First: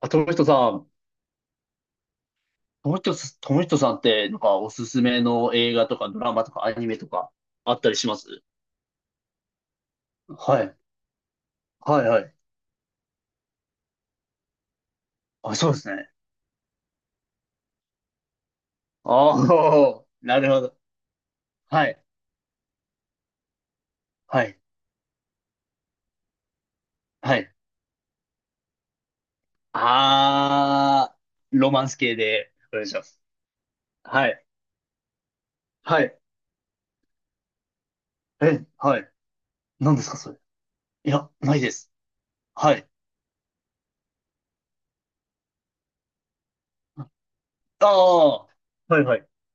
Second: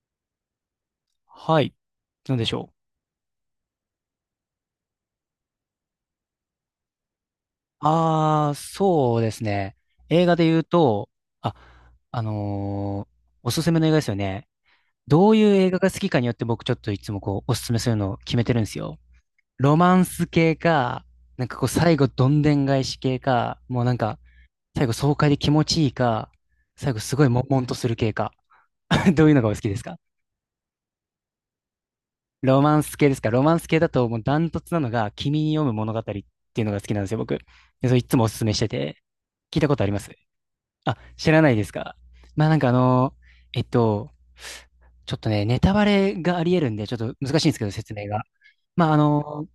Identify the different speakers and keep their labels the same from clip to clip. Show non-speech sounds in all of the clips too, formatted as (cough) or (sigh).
Speaker 1: あ、
Speaker 2: はい。なんでしょ
Speaker 1: 友人さ友人さんって、なんか、おすすめの映画とか、ドラマとか、アニメとか、あっ
Speaker 2: う。
Speaker 1: たりします？
Speaker 2: ああ、そうですね。映画で言
Speaker 1: は
Speaker 2: う
Speaker 1: い。
Speaker 2: と、あ、
Speaker 1: はい、は
Speaker 2: あ
Speaker 1: い。
Speaker 2: のーおすすめの映画ですよね。どうい
Speaker 1: あ、
Speaker 2: う
Speaker 1: そ
Speaker 2: 映
Speaker 1: うで
Speaker 2: 画が
Speaker 1: す
Speaker 2: 好
Speaker 1: ね。
Speaker 2: きかによって僕ちょっといつもこう、おすすめするのを決めてるんですよ。
Speaker 1: あ
Speaker 2: ロマ
Speaker 1: あ、
Speaker 2: ン
Speaker 1: (laughs)
Speaker 2: ス
Speaker 1: なる
Speaker 2: 系
Speaker 1: ほど。
Speaker 2: か、なんかこう、
Speaker 1: は
Speaker 2: 最
Speaker 1: い、
Speaker 2: 後どんでん返し系か、もうなんか、
Speaker 1: はい、
Speaker 2: 最後爽快で気持ちいいか、最後すごい
Speaker 1: は
Speaker 2: 悶
Speaker 1: い。
Speaker 2: 々とする系か。(laughs) どういうのがお好きですか？
Speaker 1: ああ、ロマンス系で、
Speaker 2: ロ
Speaker 1: お
Speaker 2: マン
Speaker 1: 願いし
Speaker 2: ス
Speaker 1: ま
Speaker 2: 系で
Speaker 1: す。
Speaker 2: すか？ロマンス系だともう
Speaker 1: は
Speaker 2: ダ
Speaker 1: い、
Speaker 2: ントツなのが、君に読む物語
Speaker 1: は
Speaker 2: って
Speaker 1: い。
Speaker 2: いうのが好きなんですよ、僕。で、それいつもおすすめし
Speaker 1: え、
Speaker 2: てて。
Speaker 1: はい。
Speaker 2: 聞いたことあり
Speaker 1: 何
Speaker 2: ま
Speaker 1: です
Speaker 2: す？
Speaker 1: か、それ？
Speaker 2: あ、
Speaker 1: いや、
Speaker 2: 知らな
Speaker 1: な
Speaker 2: い
Speaker 1: い
Speaker 2: で
Speaker 1: で
Speaker 2: す
Speaker 1: す。
Speaker 2: か？まあなんかあ
Speaker 1: はい。
Speaker 2: の、えっと、ちょっとね、ネタバレがあり得るんで、ちょっと難しいんですけど、
Speaker 1: あ
Speaker 2: 説明が。
Speaker 1: あ、は
Speaker 2: まああ
Speaker 1: い、はい、
Speaker 2: の、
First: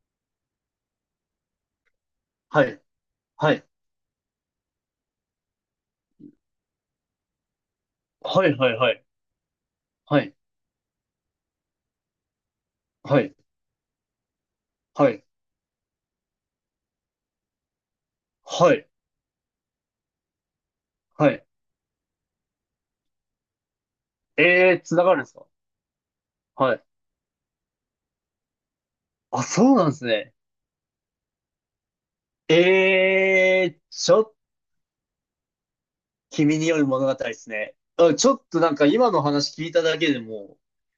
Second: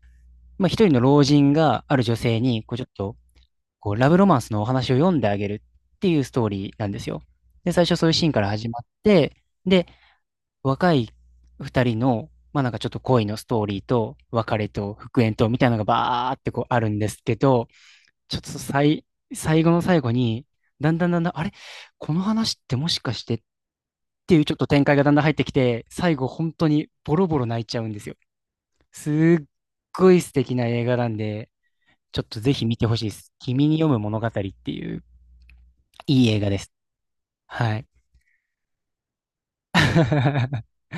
Speaker 2: まあ一人の老人がある女性
Speaker 1: は
Speaker 2: に、こう
Speaker 1: い、
Speaker 2: ちょっと、
Speaker 1: はい、
Speaker 2: こうラブロマンスのお話を読んであげるっていうストーリーなんですよ。で、最初そういうシーンか
Speaker 1: は
Speaker 2: ら
Speaker 1: い、
Speaker 2: 始まっ
Speaker 1: はい、
Speaker 2: て、で、
Speaker 1: はい、
Speaker 2: 若い二人の、まあなんかちょっと
Speaker 1: は
Speaker 2: 恋
Speaker 1: い、
Speaker 2: のストーリーと、別れと
Speaker 1: は
Speaker 2: 復
Speaker 1: い、
Speaker 2: 縁と、みたいなのがバーってこうあるんですけど、ちょっと
Speaker 1: はい、はい。
Speaker 2: 最、最後の最後に、だんだんだん
Speaker 1: は
Speaker 2: だん、あ
Speaker 1: い。
Speaker 2: れ？この話ってもしかしてってい
Speaker 1: え
Speaker 2: うちょっと
Speaker 1: えー、
Speaker 2: 展
Speaker 1: つ
Speaker 2: 開
Speaker 1: な
Speaker 2: が
Speaker 1: が
Speaker 2: だん
Speaker 1: るん
Speaker 2: だん
Speaker 1: で
Speaker 2: 入
Speaker 1: す
Speaker 2: って
Speaker 1: か？
Speaker 2: きて、最後本当
Speaker 1: はい。
Speaker 2: にボロボロ泣いちゃうんですよ。す
Speaker 1: あ、
Speaker 2: っ
Speaker 1: そうなんです
Speaker 2: ごい素
Speaker 1: ね。
Speaker 2: 敵な映画なんで、ちょっとぜひ見てほしい
Speaker 1: え
Speaker 2: です。君
Speaker 1: え
Speaker 2: に
Speaker 1: ー、
Speaker 2: 読む
Speaker 1: ち
Speaker 2: 物
Speaker 1: ょっ
Speaker 2: 語っ
Speaker 1: と、
Speaker 2: ていういい映画
Speaker 1: 君
Speaker 2: で
Speaker 1: に
Speaker 2: す。
Speaker 1: よる物語ですね。
Speaker 2: はい。
Speaker 1: あ、ちょっとなんか今の話聞いただけでも、
Speaker 2: (laughs)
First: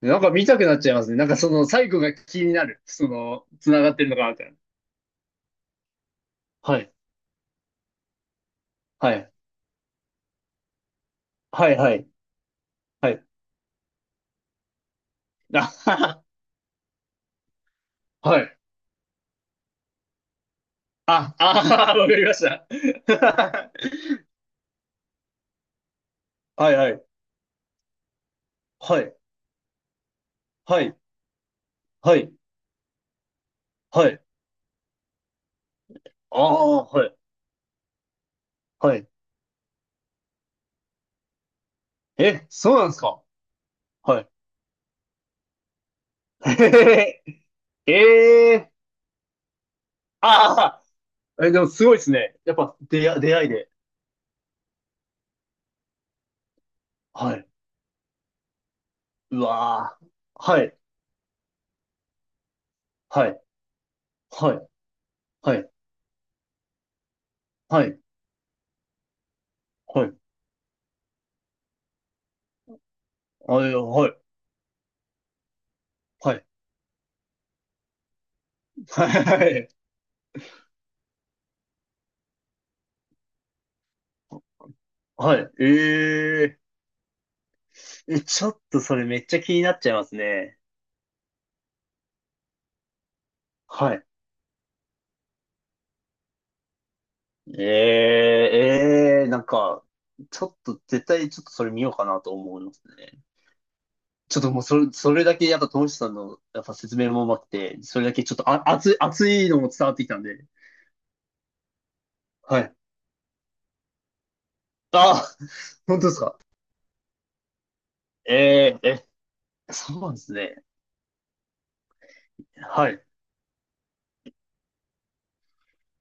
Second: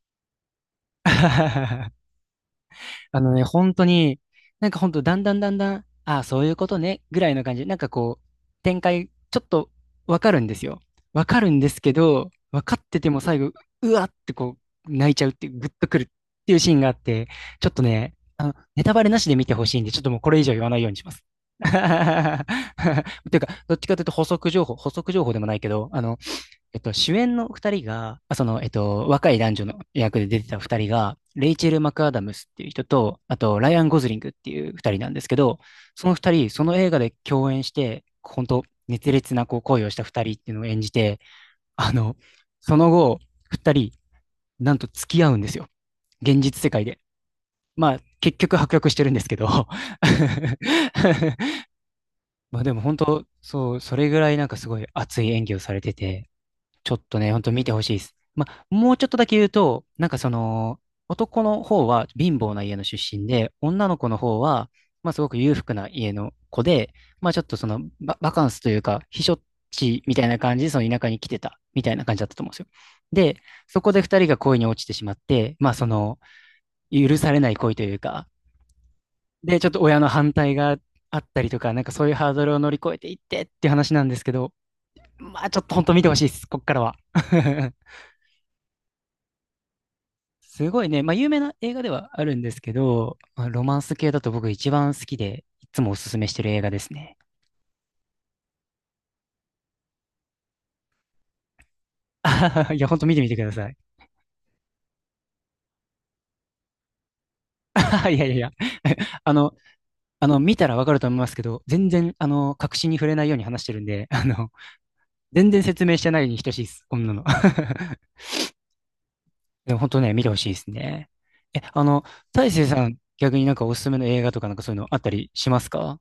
Speaker 1: なんか見たくなっちゃいますね。なんかその最後が気になる。そ
Speaker 2: あのね、
Speaker 1: の、
Speaker 2: 本
Speaker 1: 繋
Speaker 2: 当
Speaker 1: がってるの
Speaker 2: に、
Speaker 1: かなみたいな。
Speaker 2: なんか本当だんだんだんだん、ああ、そういうこと
Speaker 1: はい。
Speaker 2: ね、ぐらいの感じで、なんかこう、展開、
Speaker 1: はい。
Speaker 2: ちょっとわかるんですよ。わかるんで
Speaker 1: はい、
Speaker 2: す
Speaker 1: は
Speaker 2: け
Speaker 1: い。
Speaker 2: ど、わかって
Speaker 1: は
Speaker 2: ても
Speaker 1: い。
Speaker 2: 最後、うわってこう、泣いちゃうっていう、
Speaker 1: あ
Speaker 2: ぐっとくるっ
Speaker 1: は
Speaker 2: ていうシーンがあって、ちょっとね、
Speaker 1: は。は
Speaker 2: あの、
Speaker 1: い。
Speaker 2: ネタバレなしで見てほしいんで、ちょっともうこれ以上言わないようにします。
Speaker 1: あ、あ
Speaker 2: (laughs)
Speaker 1: ーわかりました。
Speaker 2: て
Speaker 1: (laughs)
Speaker 2: いうか、どっちかというと補足情報、補足情報でもないけど、あの、
Speaker 1: はい、はい。
Speaker 2: 主演の二人が、あ、その、
Speaker 1: はい。
Speaker 2: 若い男女の役で出てた二
Speaker 1: は
Speaker 2: 人
Speaker 1: い。
Speaker 2: が、レイチェル・マクア
Speaker 1: は
Speaker 2: ダ
Speaker 1: い。
Speaker 2: ムスっていう人と、あと、ライアン・ゴ
Speaker 1: は
Speaker 2: ズリン
Speaker 1: い。
Speaker 2: グっていう二人なんですけど、その二
Speaker 1: あ
Speaker 2: 人、その
Speaker 1: あ、
Speaker 2: 映画
Speaker 1: は
Speaker 2: で
Speaker 1: い。
Speaker 2: 共演して、本当
Speaker 1: はい。
Speaker 2: 熱烈なこう恋をした二人っていうのを演じて、あの、
Speaker 1: え、そ
Speaker 2: そ
Speaker 1: うなん
Speaker 2: の
Speaker 1: です
Speaker 2: 後、
Speaker 1: か？
Speaker 2: 二人、
Speaker 1: はい。
Speaker 2: なんと付き合うんですよ。現実世界で。
Speaker 1: (laughs) え
Speaker 2: まあ、結
Speaker 1: え
Speaker 2: 局破
Speaker 1: ー。
Speaker 2: 局してるんですけど。(laughs)
Speaker 1: ああ。え、でもすごいですね。やっ
Speaker 2: まあで
Speaker 1: ぱ
Speaker 2: も本当、
Speaker 1: 出会いで。
Speaker 2: そう、それぐらいなんかすごい熱い演技をされてて、ちょっと
Speaker 1: は
Speaker 2: ね、ほん
Speaker 1: い。
Speaker 2: と見てほしいです。まあ、もうちょっとだけ
Speaker 1: う
Speaker 2: 言うと、
Speaker 1: わー。
Speaker 2: なんかそ
Speaker 1: はい。
Speaker 2: の、男の方は貧乏な家の出
Speaker 1: は
Speaker 2: 身
Speaker 1: い。
Speaker 2: で、女の子の方
Speaker 1: はい。
Speaker 2: は、まあすごく裕
Speaker 1: はい。
Speaker 2: 福な家の子で、まあちょっとその
Speaker 1: はい。
Speaker 2: バ、バカンスというか、避暑地
Speaker 1: は
Speaker 2: み
Speaker 1: い。
Speaker 2: たいな感じで、その田舎に来てた、みたいな感じだったと思うんですよ。で、
Speaker 1: はい。
Speaker 2: そこで
Speaker 1: はい。
Speaker 2: 二人が恋に落ちてしまって、まあその、
Speaker 1: はい。
Speaker 2: 許されない恋というか、
Speaker 1: は
Speaker 2: で、ちょ
Speaker 1: い。
Speaker 2: っと親の反対があったりとか、なんかそういうハードルを乗り越えていってっていう話なんですけど、
Speaker 1: は
Speaker 2: まあちょ
Speaker 1: い。
Speaker 2: っと本当見てほしいです、
Speaker 1: え
Speaker 2: こっからは。(laughs)
Speaker 1: ー。え、ちょっとそれめっちゃ気になっちゃいますね。
Speaker 2: すごいね。まあ、有名な映画ではあるんですけど、まあ、ロマン
Speaker 1: は
Speaker 2: ス
Speaker 1: い。
Speaker 2: 系だと僕一番好きで、いつもおすすめしてる映画ですね。
Speaker 1: えーええ、なんか、ちょっと絶対ちょっとそれ見ようかなと思いま
Speaker 2: (laughs) い
Speaker 1: す
Speaker 2: や、ほんと見
Speaker 1: ね。
Speaker 2: てみてください。
Speaker 1: ちょっともうそれだけやっぱ、ともしさんのやっぱ説明もうまくて、それ
Speaker 2: (laughs) いや
Speaker 1: だ
Speaker 2: い
Speaker 1: け
Speaker 2: や
Speaker 1: ちょっ
Speaker 2: い
Speaker 1: と
Speaker 2: や。
Speaker 1: あ、熱い、
Speaker 2: (laughs)
Speaker 1: 熱
Speaker 2: あ
Speaker 1: い
Speaker 2: の、
Speaker 1: のも伝わってきたん
Speaker 2: あの、
Speaker 1: で。
Speaker 2: 見たらわかると思いますけど、全然、あの、
Speaker 1: はい。
Speaker 2: 確信に触れないように話してるんで、(laughs) あの、
Speaker 1: ああ、
Speaker 2: 全然説明
Speaker 1: 本
Speaker 2: し
Speaker 1: 当で
Speaker 2: て
Speaker 1: す
Speaker 2: ない
Speaker 1: か？
Speaker 2: に等しいです。こんなの。(laughs)
Speaker 1: え、
Speaker 2: でも本
Speaker 1: そう
Speaker 2: 当
Speaker 1: な
Speaker 2: ね、
Speaker 1: んで
Speaker 2: 見て
Speaker 1: す
Speaker 2: ほしいで
Speaker 1: ね。
Speaker 2: すね。え、あの、大成さ
Speaker 1: は
Speaker 2: ん、
Speaker 1: い。
Speaker 2: 逆になんかおすすめの映画とかなんかそういうのあったりしますか？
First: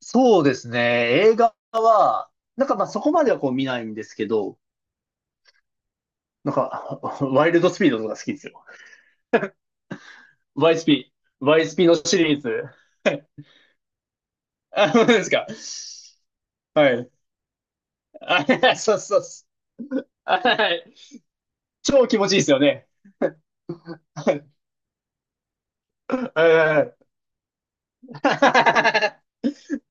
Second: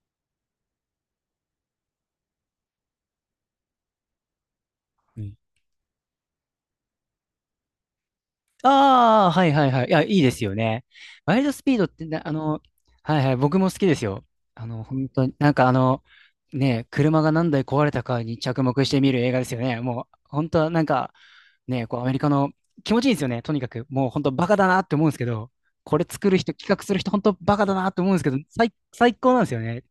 Speaker 1: そうですね。映画は、なんかまあそこまではこう見ないんですけど、
Speaker 2: うん、
Speaker 1: なんか、(laughs) ワイルドスピードとか好きですよ。
Speaker 2: ああ、はいはいはい。いや、いいですよね。
Speaker 1: YSP。
Speaker 2: ワイルドスピード
Speaker 1: YSP
Speaker 2: っ
Speaker 1: の
Speaker 2: て
Speaker 1: シ
Speaker 2: な、あ
Speaker 1: リー
Speaker 2: の、
Speaker 1: ズ。
Speaker 2: はいはい、僕も好きですよ。あの、
Speaker 1: あ、そう
Speaker 2: 本
Speaker 1: で
Speaker 2: 当
Speaker 1: す
Speaker 2: に、
Speaker 1: か。
Speaker 2: なんかあの、ね、
Speaker 1: はい。
Speaker 2: 車が何台壊れたかに
Speaker 1: あ、
Speaker 2: 着目し
Speaker 1: そう
Speaker 2: て見
Speaker 1: そ
Speaker 2: る
Speaker 1: う
Speaker 2: 映画
Speaker 1: そ
Speaker 2: で
Speaker 1: う。
Speaker 2: すよね。もう、本当は
Speaker 1: は
Speaker 2: なん
Speaker 1: い。
Speaker 2: か、ね、こうア
Speaker 1: 超
Speaker 2: メ
Speaker 1: 気
Speaker 2: リ
Speaker 1: 持
Speaker 2: カ
Speaker 1: ちいいで
Speaker 2: の
Speaker 1: すよね。
Speaker 2: 気持ちいいですよね。とにかく、もう本
Speaker 1: は
Speaker 2: 当バ
Speaker 1: い
Speaker 2: カだなって思うんですけど、これ作
Speaker 1: は
Speaker 2: る人、企画する
Speaker 1: い
Speaker 2: 人、本当バカだなって思うんですけど、最
Speaker 1: は
Speaker 2: 高なんですよね。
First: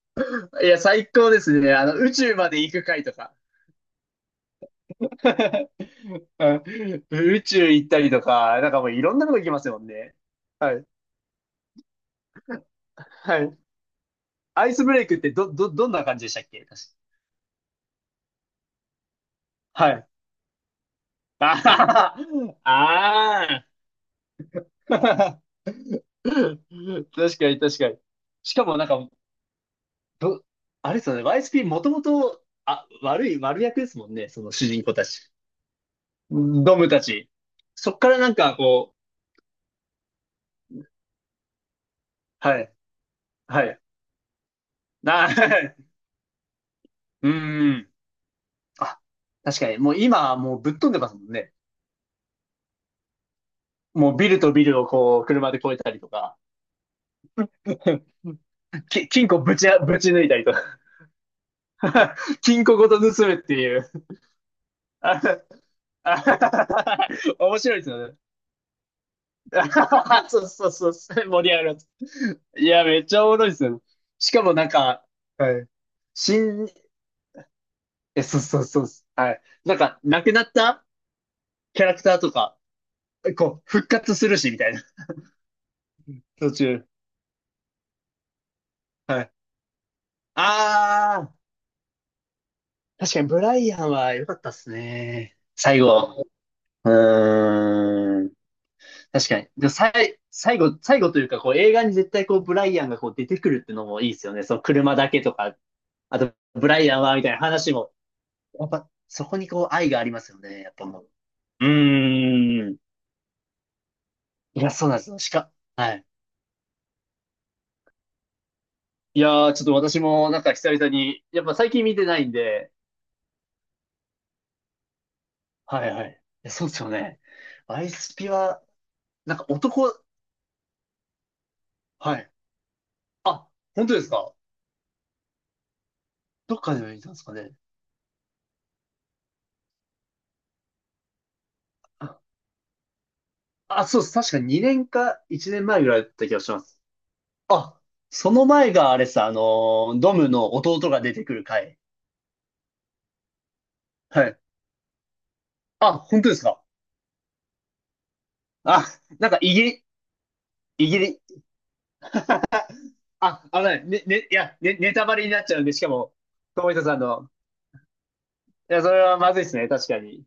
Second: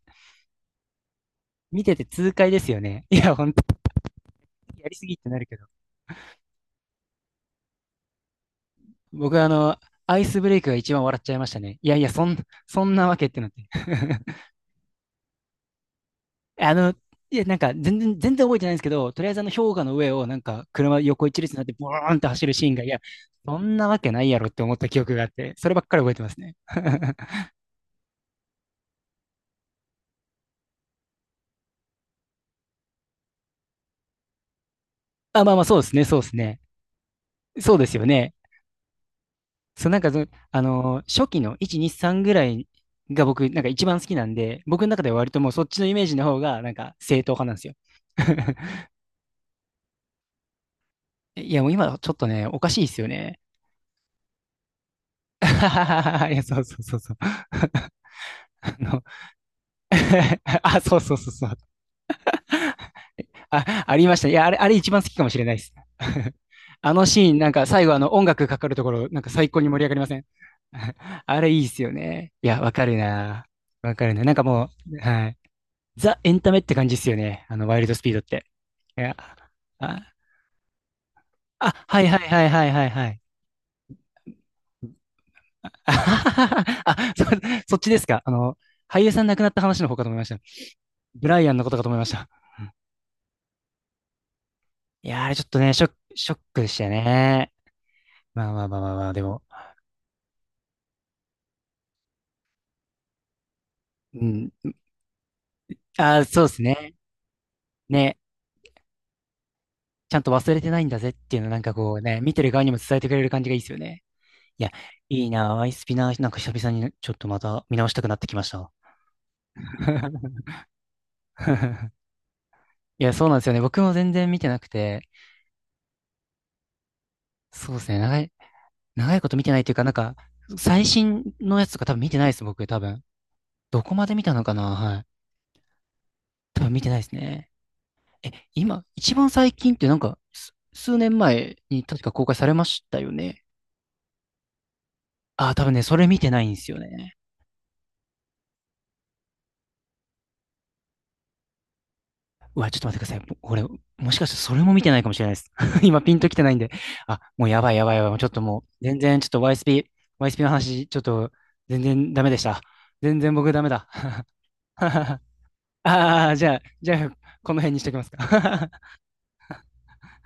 Speaker 1: い (laughs) いや、最高ですね。
Speaker 2: 見てて
Speaker 1: 宇
Speaker 2: 痛
Speaker 1: 宙ま
Speaker 2: 快で
Speaker 1: で
Speaker 2: す
Speaker 1: 行
Speaker 2: よ
Speaker 1: く回
Speaker 2: ね。
Speaker 1: と
Speaker 2: い
Speaker 1: か。
Speaker 2: や、本当にやりすぎってなるけど。
Speaker 1: (laughs) うん。宇宙行ったりとか、なんかもういろんなと
Speaker 2: 僕
Speaker 1: こ行
Speaker 2: はあ
Speaker 1: きます
Speaker 2: の、
Speaker 1: もんね。
Speaker 2: アイスブレイク
Speaker 1: は
Speaker 2: が
Speaker 1: い。
Speaker 2: 一番笑っちゃいましたね。いやいや、そんなわけっ
Speaker 1: は
Speaker 2: てなっ
Speaker 1: い。
Speaker 2: て。(laughs)
Speaker 1: アイスブレイクってどんな感じでしたっけ、
Speaker 2: あ
Speaker 1: 確
Speaker 2: の、いや、なんか全然覚えてないんですけど、とりあえずあの氷
Speaker 1: か？
Speaker 2: 河
Speaker 1: は
Speaker 2: の
Speaker 1: い。
Speaker 2: 上をなんか車横一列になってボー
Speaker 1: あ
Speaker 2: ンって走るシーンが、いや、
Speaker 1: あ、
Speaker 2: そ
Speaker 1: あ
Speaker 2: んなわけないやろって思った記憶があって、そればっかり覚えて
Speaker 1: ー
Speaker 2: ますね。
Speaker 1: (laughs) 確
Speaker 2: (laughs)
Speaker 1: かに確かに。しかもなんか、ど、あれですよね、YSP もともと、あ、悪役ですもんね、その主人公たち。
Speaker 2: あ、まあまあ、そうですね、そうですね。
Speaker 1: ドムたち。
Speaker 2: そうで
Speaker 1: そっ
Speaker 2: すよ
Speaker 1: からな
Speaker 2: ね。
Speaker 1: んかこう、
Speaker 2: そう、なんかその、初期の1、2、3ぐら
Speaker 1: は
Speaker 2: い
Speaker 1: い、
Speaker 2: が僕、なん
Speaker 1: は
Speaker 2: か
Speaker 1: い。
Speaker 2: 一番好きなんで、僕の中では
Speaker 1: な、
Speaker 2: 割ともうそっ
Speaker 1: (laughs)
Speaker 2: ちのイメージの方が、なんか正
Speaker 1: う
Speaker 2: 統派なんです
Speaker 1: ー
Speaker 2: よ。
Speaker 1: ん。
Speaker 2: (laughs)
Speaker 1: あ、確かに、もう今はもうぶっ飛んでますもんね。
Speaker 2: いや、もう今ちょっとね、おかしいですよね。
Speaker 1: もうビルとビルをこう、車で越えたりと
Speaker 2: (laughs)
Speaker 1: か、
Speaker 2: いや、そうそうそうそう。(laughs) あの。
Speaker 1: 金庫ぶち抜いた
Speaker 2: (laughs)
Speaker 1: りとか。
Speaker 2: あ、そうそうそうそう。
Speaker 1: (laughs) 金庫ごと盗むってい
Speaker 2: あ、
Speaker 1: う。
Speaker 2: ありました。いや、あれ一
Speaker 1: (laughs)
Speaker 2: 番好き
Speaker 1: 面
Speaker 2: かもしれないです。(laughs) あのシーン、なんか
Speaker 1: 白いで
Speaker 2: 最
Speaker 1: す
Speaker 2: 後あ
Speaker 1: よ
Speaker 2: の
Speaker 1: ね。
Speaker 2: 音楽かかるところ、なんか最高に盛り上がりません？
Speaker 1: (laughs) そうそうそ
Speaker 2: (laughs)
Speaker 1: う、
Speaker 2: あ
Speaker 1: 盛
Speaker 2: れ
Speaker 1: り
Speaker 2: い
Speaker 1: 上が
Speaker 2: い
Speaker 1: る
Speaker 2: っ
Speaker 1: や
Speaker 2: す
Speaker 1: つ。
Speaker 2: よね。いや、
Speaker 1: い
Speaker 2: わ
Speaker 1: や、
Speaker 2: かる
Speaker 1: めっちゃおもろ
Speaker 2: な。
Speaker 1: いですよね。
Speaker 2: わかるな。
Speaker 1: し
Speaker 2: なん
Speaker 1: か
Speaker 2: か
Speaker 1: もなん
Speaker 2: もう、
Speaker 1: か、
Speaker 2: はい。
Speaker 1: はい。
Speaker 2: ザ・エンタメっ
Speaker 1: 新、
Speaker 2: て感じっすよね。あの、ワイルドスピードっ
Speaker 1: え、そう
Speaker 2: て。
Speaker 1: そうそう、
Speaker 2: いや、
Speaker 1: はい。なんか、
Speaker 2: あ、
Speaker 1: 亡くなった
Speaker 2: あ、
Speaker 1: キャラ
Speaker 2: は
Speaker 1: ク
Speaker 2: い
Speaker 1: タ
Speaker 2: は
Speaker 1: ー
Speaker 2: い
Speaker 1: と
Speaker 2: はい
Speaker 1: か、
Speaker 2: はいはいはい。
Speaker 1: こう、復活するし、みたいな。途
Speaker 2: (laughs)
Speaker 1: 中。
Speaker 2: あ、そ、そっちですか。あの、俳優
Speaker 1: は
Speaker 2: さん
Speaker 1: い。
Speaker 2: 亡くなった話の方かと思いました。ブ
Speaker 1: あ
Speaker 2: ライアンのことかと思いました。
Speaker 1: ー、確かにブライアンは良かったっす
Speaker 2: いやー、あ
Speaker 1: ね。
Speaker 2: れちょっとね、
Speaker 1: 最後。
Speaker 2: ショックでした
Speaker 1: う
Speaker 2: ね。
Speaker 1: ーん。
Speaker 2: まあまあまあまあまあ、で
Speaker 1: 確か
Speaker 2: も、
Speaker 1: に。で、さい、最後、最後というか、こう、映画に絶対こう、ブライアンがこう、出てくるってのもいいで
Speaker 2: う
Speaker 1: すよね。
Speaker 2: ん。
Speaker 1: その車だけとか、あ
Speaker 2: ああ、
Speaker 1: と、
Speaker 2: そうです
Speaker 1: ブライ
Speaker 2: ね。
Speaker 1: アンは、みたいな話も。
Speaker 2: ね。
Speaker 1: やっぱ、そこにこう、愛があり
Speaker 2: ち
Speaker 1: ま
Speaker 2: ゃんと
Speaker 1: すよ
Speaker 2: 忘れ
Speaker 1: ね。
Speaker 2: て
Speaker 1: やっ
Speaker 2: ない
Speaker 1: ぱ
Speaker 2: んだ
Speaker 1: もう。
Speaker 2: ぜっていうのなん
Speaker 1: う
Speaker 2: かこうね、見てる側に
Speaker 1: ーん。
Speaker 2: も伝えてくれる感じがいいですよね。
Speaker 1: い
Speaker 2: い
Speaker 1: や、
Speaker 2: や、
Speaker 1: そうなんですよ。
Speaker 2: いいなあ、アイス
Speaker 1: は
Speaker 2: ピ
Speaker 1: い。
Speaker 2: ナーなんか久々にちょっとまた見直したくなってきました。
Speaker 1: いやー、ちょっと私もなんか久々に、やっぱ最近見て
Speaker 2: (laughs)
Speaker 1: ないんで、
Speaker 2: いや、そうなんですよね。僕も全然見てなくて、
Speaker 1: はいはい。いやそうですよね。
Speaker 2: そう
Speaker 1: ア
Speaker 2: です
Speaker 1: イ
Speaker 2: ね。
Speaker 1: スピは、
Speaker 2: 長いこ
Speaker 1: なん
Speaker 2: と見
Speaker 1: か
Speaker 2: てないというか、なんか、最新のやつとか多分見て
Speaker 1: は
Speaker 2: な
Speaker 1: い。
Speaker 2: いです、僕、多分。
Speaker 1: あ、
Speaker 2: ど
Speaker 1: 本当
Speaker 2: こ
Speaker 1: で
Speaker 2: ま
Speaker 1: す
Speaker 2: で見た
Speaker 1: か？
Speaker 2: のかな？はい。
Speaker 1: どっ
Speaker 2: 多分
Speaker 1: か
Speaker 2: 見
Speaker 1: で
Speaker 2: てない
Speaker 1: 見
Speaker 2: で
Speaker 1: たん
Speaker 2: す
Speaker 1: ですか
Speaker 2: ね。
Speaker 1: ね。
Speaker 2: え、今、一番最近ってなんか、す、数年前に確か
Speaker 1: あ、
Speaker 2: 公開されましたよね。
Speaker 1: あそうです。確か2年か
Speaker 2: あ
Speaker 1: 1
Speaker 2: あ、多
Speaker 1: 年
Speaker 2: 分
Speaker 1: 前
Speaker 2: ね、
Speaker 1: ぐ
Speaker 2: そ
Speaker 1: らい
Speaker 2: れ
Speaker 1: だっ
Speaker 2: 見
Speaker 1: た
Speaker 2: て
Speaker 1: 気が
Speaker 2: ない
Speaker 1: し
Speaker 2: ん
Speaker 1: ま
Speaker 2: ですよ
Speaker 1: す。
Speaker 2: ね。
Speaker 1: あ、その前があれさ、ドムの弟が出てくる回。
Speaker 2: うわ、ちょっと待ってください。俺、もしか
Speaker 1: は
Speaker 2: して
Speaker 1: い。
Speaker 2: それも見てないかもしれないです。(laughs)
Speaker 1: あ、
Speaker 2: 今ピン
Speaker 1: 本
Speaker 2: と
Speaker 1: 当
Speaker 2: き
Speaker 1: で
Speaker 2: て
Speaker 1: す
Speaker 2: ないん
Speaker 1: か？
Speaker 2: で。あ、もうやばいやばいやばい。もうちょっともう、
Speaker 1: あ、
Speaker 2: 全
Speaker 1: な
Speaker 2: 然
Speaker 1: んか
Speaker 2: ちょ
Speaker 1: イ
Speaker 2: っ
Speaker 1: ギ
Speaker 2: と
Speaker 1: リ、
Speaker 2: YSP、YSP の
Speaker 1: イ
Speaker 2: 話、ちょ
Speaker 1: ギ
Speaker 2: っ
Speaker 1: リ、
Speaker 2: と全然ダメでした。全然
Speaker 1: あ、
Speaker 2: 僕
Speaker 1: あ
Speaker 2: ダメ
Speaker 1: のね、
Speaker 2: だ。
Speaker 1: ね、ねいや、ネタバ
Speaker 2: (laughs)
Speaker 1: レになっちゃうんで、しかも、
Speaker 2: ああ、じゃあ、
Speaker 1: 友人
Speaker 2: じ
Speaker 1: さ
Speaker 2: ゃ
Speaker 1: ん
Speaker 2: あ、
Speaker 1: の、
Speaker 2: この辺にしときますか？
Speaker 1: いや、
Speaker 2: (laughs)
Speaker 1: それはまずいですね、確かに。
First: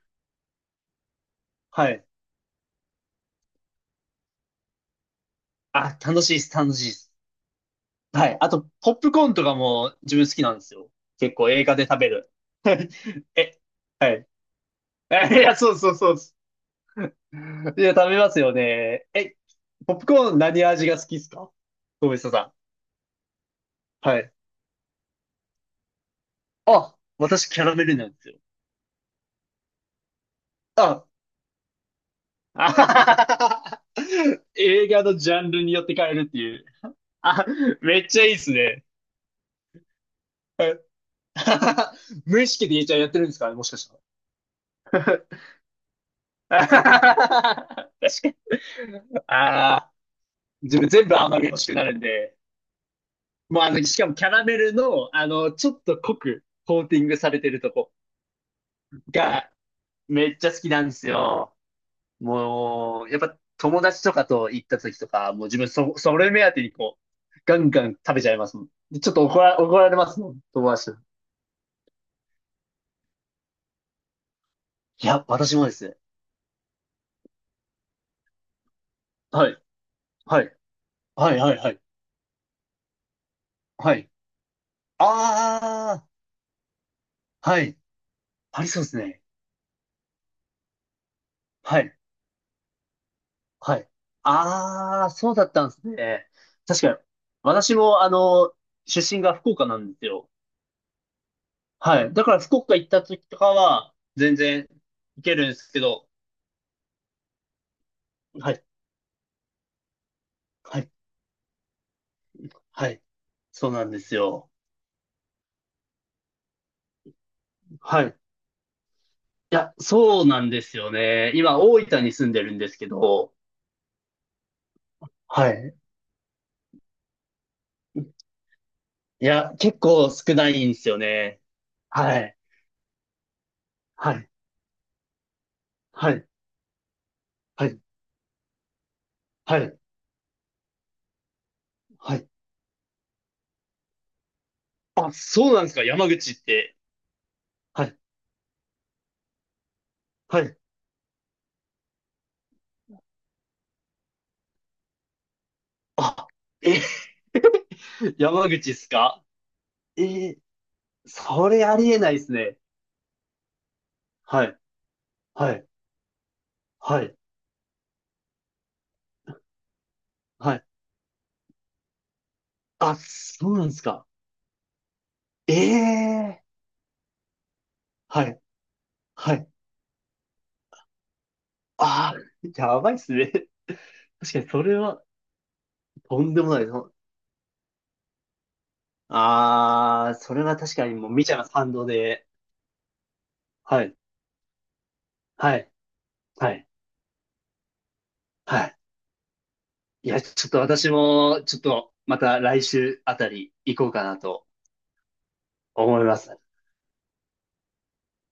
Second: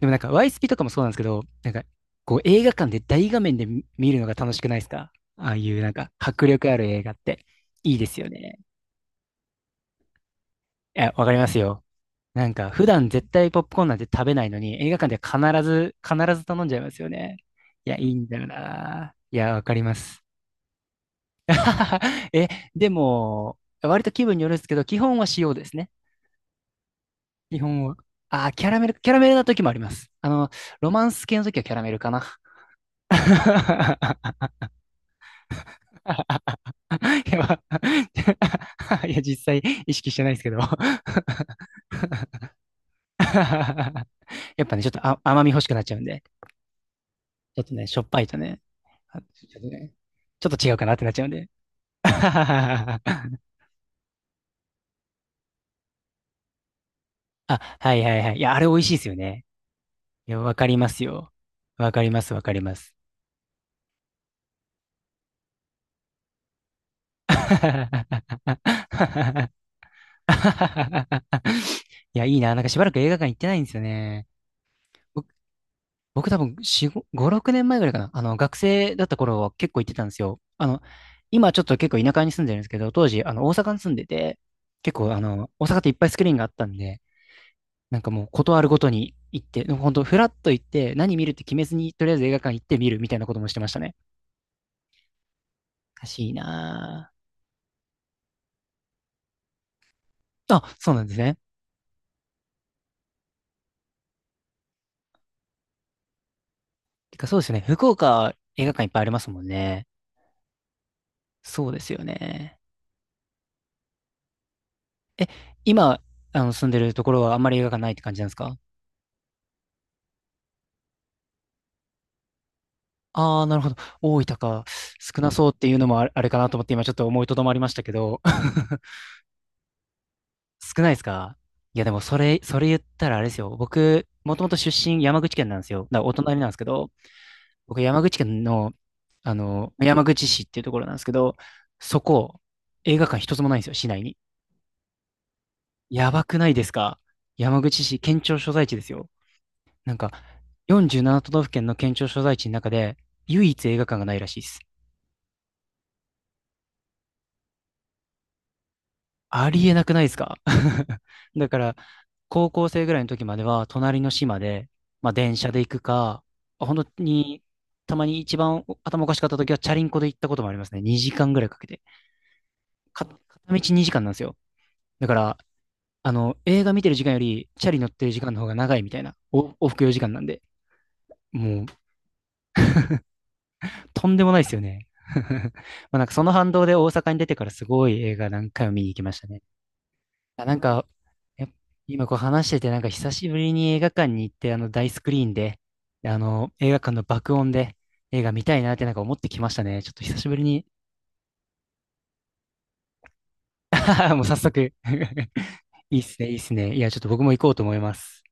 Speaker 2: でもなんか YSP とかもそうなんですけど、なんか、
Speaker 1: はい。
Speaker 2: こう映画館で大画面で見るのが楽しくないですか？ああいうなん
Speaker 1: あ、
Speaker 2: か
Speaker 1: 楽しいで
Speaker 2: 迫
Speaker 1: す、
Speaker 2: 力
Speaker 1: 楽
Speaker 2: あ
Speaker 1: し
Speaker 2: る
Speaker 1: いで
Speaker 2: 映画
Speaker 1: す。
Speaker 2: っていいです
Speaker 1: は
Speaker 2: よ
Speaker 1: い。あ
Speaker 2: ね。
Speaker 1: と、ポップコーンとかも自分好きなんですよ。
Speaker 2: いや、わか
Speaker 1: 結
Speaker 2: りま
Speaker 1: 構
Speaker 2: す
Speaker 1: 映画
Speaker 2: よ。
Speaker 1: で食べる。
Speaker 2: なんか、普段絶対
Speaker 1: え、
Speaker 2: ポップコーンなんて
Speaker 1: は
Speaker 2: 食
Speaker 1: い。
Speaker 2: べないのに、映画
Speaker 1: (laughs)
Speaker 2: 館で
Speaker 1: えい
Speaker 2: は
Speaker 1: や、
Speaker 2: 必
Speaker 1: そうそ
Speaker 2: ず、
Speaker 1: うそうで
Speaker 2: 必
Speaker 1: す。
Speaker 2: ず頼んじゃいますよね。
Speaker 1: い
Speaker 2: い
Speaker 1: や、
Speaker 2: や、い
Speaker 1: 食
Speaker 2: い
Speaker 1: べ
Speaker 2: ん
Speaker 1: ま
Speaker 2: だ
Speaker 1: す
Speaker 2: よ
Speaker 1: よね。
Speaker 2: な。
Speaker 1: え、
Speaker 2: いや、わかり
Speaker 1: ポ
Speaker 2: ま
Speaker 1: ップ
Speaker 2: す。
Speaker 1: コーン何味が好きですか？友
Speaker 2: (laughs)
Speaker 1: 人さ
Speaker 2: え、
Speaker 1: ん。
Speaker 2: でも、割と
Speaker 1: は
Speaker 2: 気
Speaker 1: い。
Speaker 2: 分によるんですけど、基本は塩ですね。
Speaker 1: あ、私
Speaker 2: 基
Speaker 1: キャラ
Speaker 2: 本
Speaker 1: メ
Speaker 2: は。
Speaker 1: ルなんですよ。
Speaker 2: キャラメルな時もあります。ロマ
Speaker 1: あ、
Speaker 2: ンス系の時はキャラメルかな。
Speaker 1: (laughs) あはははは。
Speaker 2: (laughs)
Speaker 1: 映画のジャンルによって変えるっていう。
Speaker 2: いや、
Speaker 1: あ、
Speaker 2: ま
Speaker 1: めっちゃいいっすね。
Speaker 2: あ (laughs) いや実際意識してないですけど
Speaker 1: (laughs) はい。
Speaker 2: (laughs)
Speaker 1: あははは。無意識で言えちゃんやってるんですかね、もしかした
Speaker 2: やっぱね、ちょっと
Speaker 1: ら。
Speaker 2: 甘み欲しくなっちゃうんで、
Speaker 1: (laughs) あはは
Speaker 2: ちょっとね、
Speaker 1: は。
Speaker 2: しょっぱ
Speaker 1: 確
Speaker 2: い
Speaker 1: かに。
Speaker 2: とね、あちょっと
Speaker 1: ああ、
Speaker 2: ね、ちょっと違う
Speaker 1: 自
Speaker 2: か
Speaker 1: 分
Speaker 2: なって
Speaker 1: 全
Speaker 2: なっ
Speaker 1: 部
Speaker 2: ちゃうん
Speaker 1: 甘み
Speaker 2: で。
Speaker 1: 欲しくなるんで。
Speaker 2: (laughs)
Speaker 1: もうしかもキャラメルの、ちょっと濃くコーティングされて
Speaker 2: あ、
Speaker 1: るとこ
Speaker 2: はいはいはい。いや、あれ美味しいですよね。
Speaker 1: が
Speaker 2: い
Speaker 1: めっ
Speaker 2: や、
Speaker 1: ちゃ
Speaker 2: わ
Speaker 1: 好
Speaker 2: か
Speaker 1: き
Speaker 2: り
Speaker 1: なん
Speaker 2: ま
Speaker 1: で
Speaker 2: す
Speaker 1: す
Speaker 2: よ。
Speaker 1: よ。
Speaker 2: わかります、わかります。
Speaker 1: もう、やっぱ友達とかと行った時とか、もう自分それ目当てにこう、ガンガン食べ
Speaker 2: (laughs)
Speaker 1: ちゃいますもん。でちょっと怒られますもん、友達と。
Speaker 2: いや、いいな。なんかしばらく映画館行ってないんですよね。
Speaker 1: いや、
Speaker 2: 僕、
Speaker 1: 私もです。
Speaker 2: 僕多分4、5、5 6年前ぐらいかな。学生だった頃
Speaker 1: は
Speaker 2: は
Speaker 1: い、
Speaker 2: 結構行ってたんですよ。
Speaker 1: はい、はい、
Speaker 2: 今
Speaker 1: はい、
Speaker 2: ちょっ
Speaker 1: は
Speaker 2: と
Speaker 1: い、
Speaker 2: 結構田舎に住んでるんですけど、当時、大阪に住ん
Speaker 1: は
Speaker 2: で
Speaker 1: い。
Speaker 2: て、結構大阪っていっぱ
Speaker 1: あ
Speaker 2: いスクリーンがあったんで、
Speaker 1: あ、はい。
Speaker 2: なんかもうことあ
Speaker 1: あり
Speaker 2: るご
Speaker 1: そう
Speaker 2: と
Speaker 1: です
Speaker 2: に
Speaker 1: ね。
Speaker 2: 行って、本当フラッと行って、何見るって決めず
Speaker 1: は
Speaker 2: に、
Speaker 1: い、
Speaker 2: とりあえず映画館行って見るみたいなこともしてまし
Speaker 1: は
Speaker 2: た
Speaker 1: い。
Speaker 2: ね。
Speaker 1: ああ、そうだったんです
Speaker 2: おか
Speaker 1: ね。
Speaker 2: しい
Speaker 1: 確かに。
Speaker 2: な。
Speaker 1: 私も、出身が福岡なんですよ。
Speaker 2: ぁあ、そうなんですね。
Speaker 1: はい。だから福岡行った時とかは、全然行けるんですけど、
Speaker 2: てかそうですよね。福岡
Speaker 1: はい。
Speaker 2: 映画館いっぱいありますもんね。
Speaker 1: はい
Speaker 2: そうですよね。
Speaker 1: はい。そうなんですよ。
Speaker 2: え、今、住んでるところはあんまり映画館ないって
Speaker 1: はい。
Speaker 2: 感
Speaker 1: い
Speaker 2: じなんですか？
Speaker 1: や、そうなんですよね。今、大分に住んでるんですけど、
Speaker 2: ああー、なるほど。大分か。少なそ
Speaker 1: は
Speaker 2: うってい
Speaker 1: い。
Speaker 2: うのもあれかなと思って今ちょっと思いとどまりましたけど。(laughs)
Speaker 1: いや、結構少ないんで
Speaker 2: 少な
Speaker 1: す
Speaker 2: いで
Speaker 1: よ
Speaker 2: すか？
Speaker 1: ね。
Speaker 2: いやでもそ
Speaker 1: はい。
Speaker 2: れ、それ言ったらあれですよ。僕、
Speaker 1: はい。
Speaker 2: もともと出身山口県なんですよ。だからお
Speaker 1: はい。
Speaker 2: 隣なんですけど、
Speaker 1: はい。
Speaker 2: 僕、山口県の、
Speaker 1: はい。
Speaker 2: 山口市っていうところなんですけど、そ
Speaker 1: はい。
Speaker 2: こ、映画館一つもないんですよ、市内に。
Speaker 1: あ、そうなんですか、山
Speaker 2: やば
Speaker 1: 口っ
Speaker 2: くないです
Speaker 1: て。
Speaker 2: か？山口
Speaker 1: はい。
Speaker 2: 市、県庁所在地ですよ。なんか、
Speaker 1: はい。
Speaker 2: 47都道府県の県庁所在地の中で、唯一映画館がないらしいです。
Speaker 1: あ、え、(laughs) 山口っすか？
Speaker 2: ありえなくな
Speaker 1: え
Speaker 2: いですか？
Speaker 1: ー、
Speaker 2: (laughs) だ
Speaker 1: そ
Speaker 2: か
Speaker 1: れ
Speaker 2: ら、
Speaker 1: ありえないです
Speaker 2: 高
Speaker 1: ね。
Speaker 2: 校生ぐらいの時までは、隣の市ま
Speaker 1: はい。
Speaker 2: で、まあ、電車
Speaker 1: は
Speaker 2: で行
Speaker 1: い。
Speaker 2: くか、本
Speaker 1: は
Speaker 2: 当
Speaker 1: い。
Speaker 2: に、たまに一番頭おかしかった時は、チャリンコで行ったこともあ
Speaker 1: は
Speaker 2: りま
Speaker 1: い。
Speaker 2: すね。2時間ぐらいかけて。
Speaker 1: あ、
Speaker 2: 片
Speaker 1: そうなん
Speaker 2: 道
Speaker 1: です
Speaker 2: 2時間
Speaker 1: か。
Speaker 2: なんですよ。だから、
Speaker 1: ええー。
Speaker 2: 映画見てる時間より、チャリ乗ってる時
Speaker 1: は
Speaker 2: 間の
Speaker 1: い。
Speaker 2: 方が長いみたいな、
Speaker 1: はい。
Speaker 2: 往復4時間なんで、もう、
Speaker 1: ああ、やばいっすね。(laughs)
Speaker 2: とんでも
Speaker 1: 確か
Speaker 2: ないで
Speaker 1: に
Speaker 2: すよ
Speaker 1: それ
Speaker 2: ね。
Speaker 1: は
Speaker 2: (laughs) まあなんか
Speaker 1: と
Speaker 2: その
Speaker 1: んでも
Speaker 2: 反
Speaker 1: な
Speaker 2: 動
Speaker 1: いです。
Speaker 2: で大阪に出てからすごい映画何回も見に行きましたね。
Speaker 1: ああ、それ
Speaker 2: あ、な
Speaker 1: は
Speaker 2: ん
Speaker 1: 確
Speaker 2: か、
Speaker 1: かにもう見ちゃいま
Speaker 2: やっ
Speaker 1: す、反動
Speaker 2: 今こう
Speaker 1: で。
Speaker 2: 話してて、なんか久しぶりに映
Speaker 1: は
Speaker 2: 画
Speaker 1: い。
Speaker 2: 館に行って、あの大スクリーン
Speaker 1: は
Speaker 2: で、
Speaker 1: い。
Speaker 2: あの
Speaker 1: はい。
Speaker 2: 映画館の爆音で映画見た
Speaker 1: は
Speaker 2: いなっ
Speaker 1: い。
Speaker 2: てなんか思ってきましたね。ちょっと
Speaker 1: い
Speaker 2: 久
Speaker 1: や、
Speaker 2: しぶり
Speaker 1: ちょっと
Speaker 2: に。
Speaker 1: 私も、ちょっと、また来週あたり行こうか
Speaker 2: (laughs)
Speaker 1: な
Speaker 2: もう早
Speaker 1: と
Speaker 2: 速 (laughs) いい
Speaker 1: 思
Speaker 2: っ
Speaker 1: いま
Speaker 2: すね、いい
Speaker 1: す。
Speaker 2: っすね。いや、ちょっと僕も行こうと思います。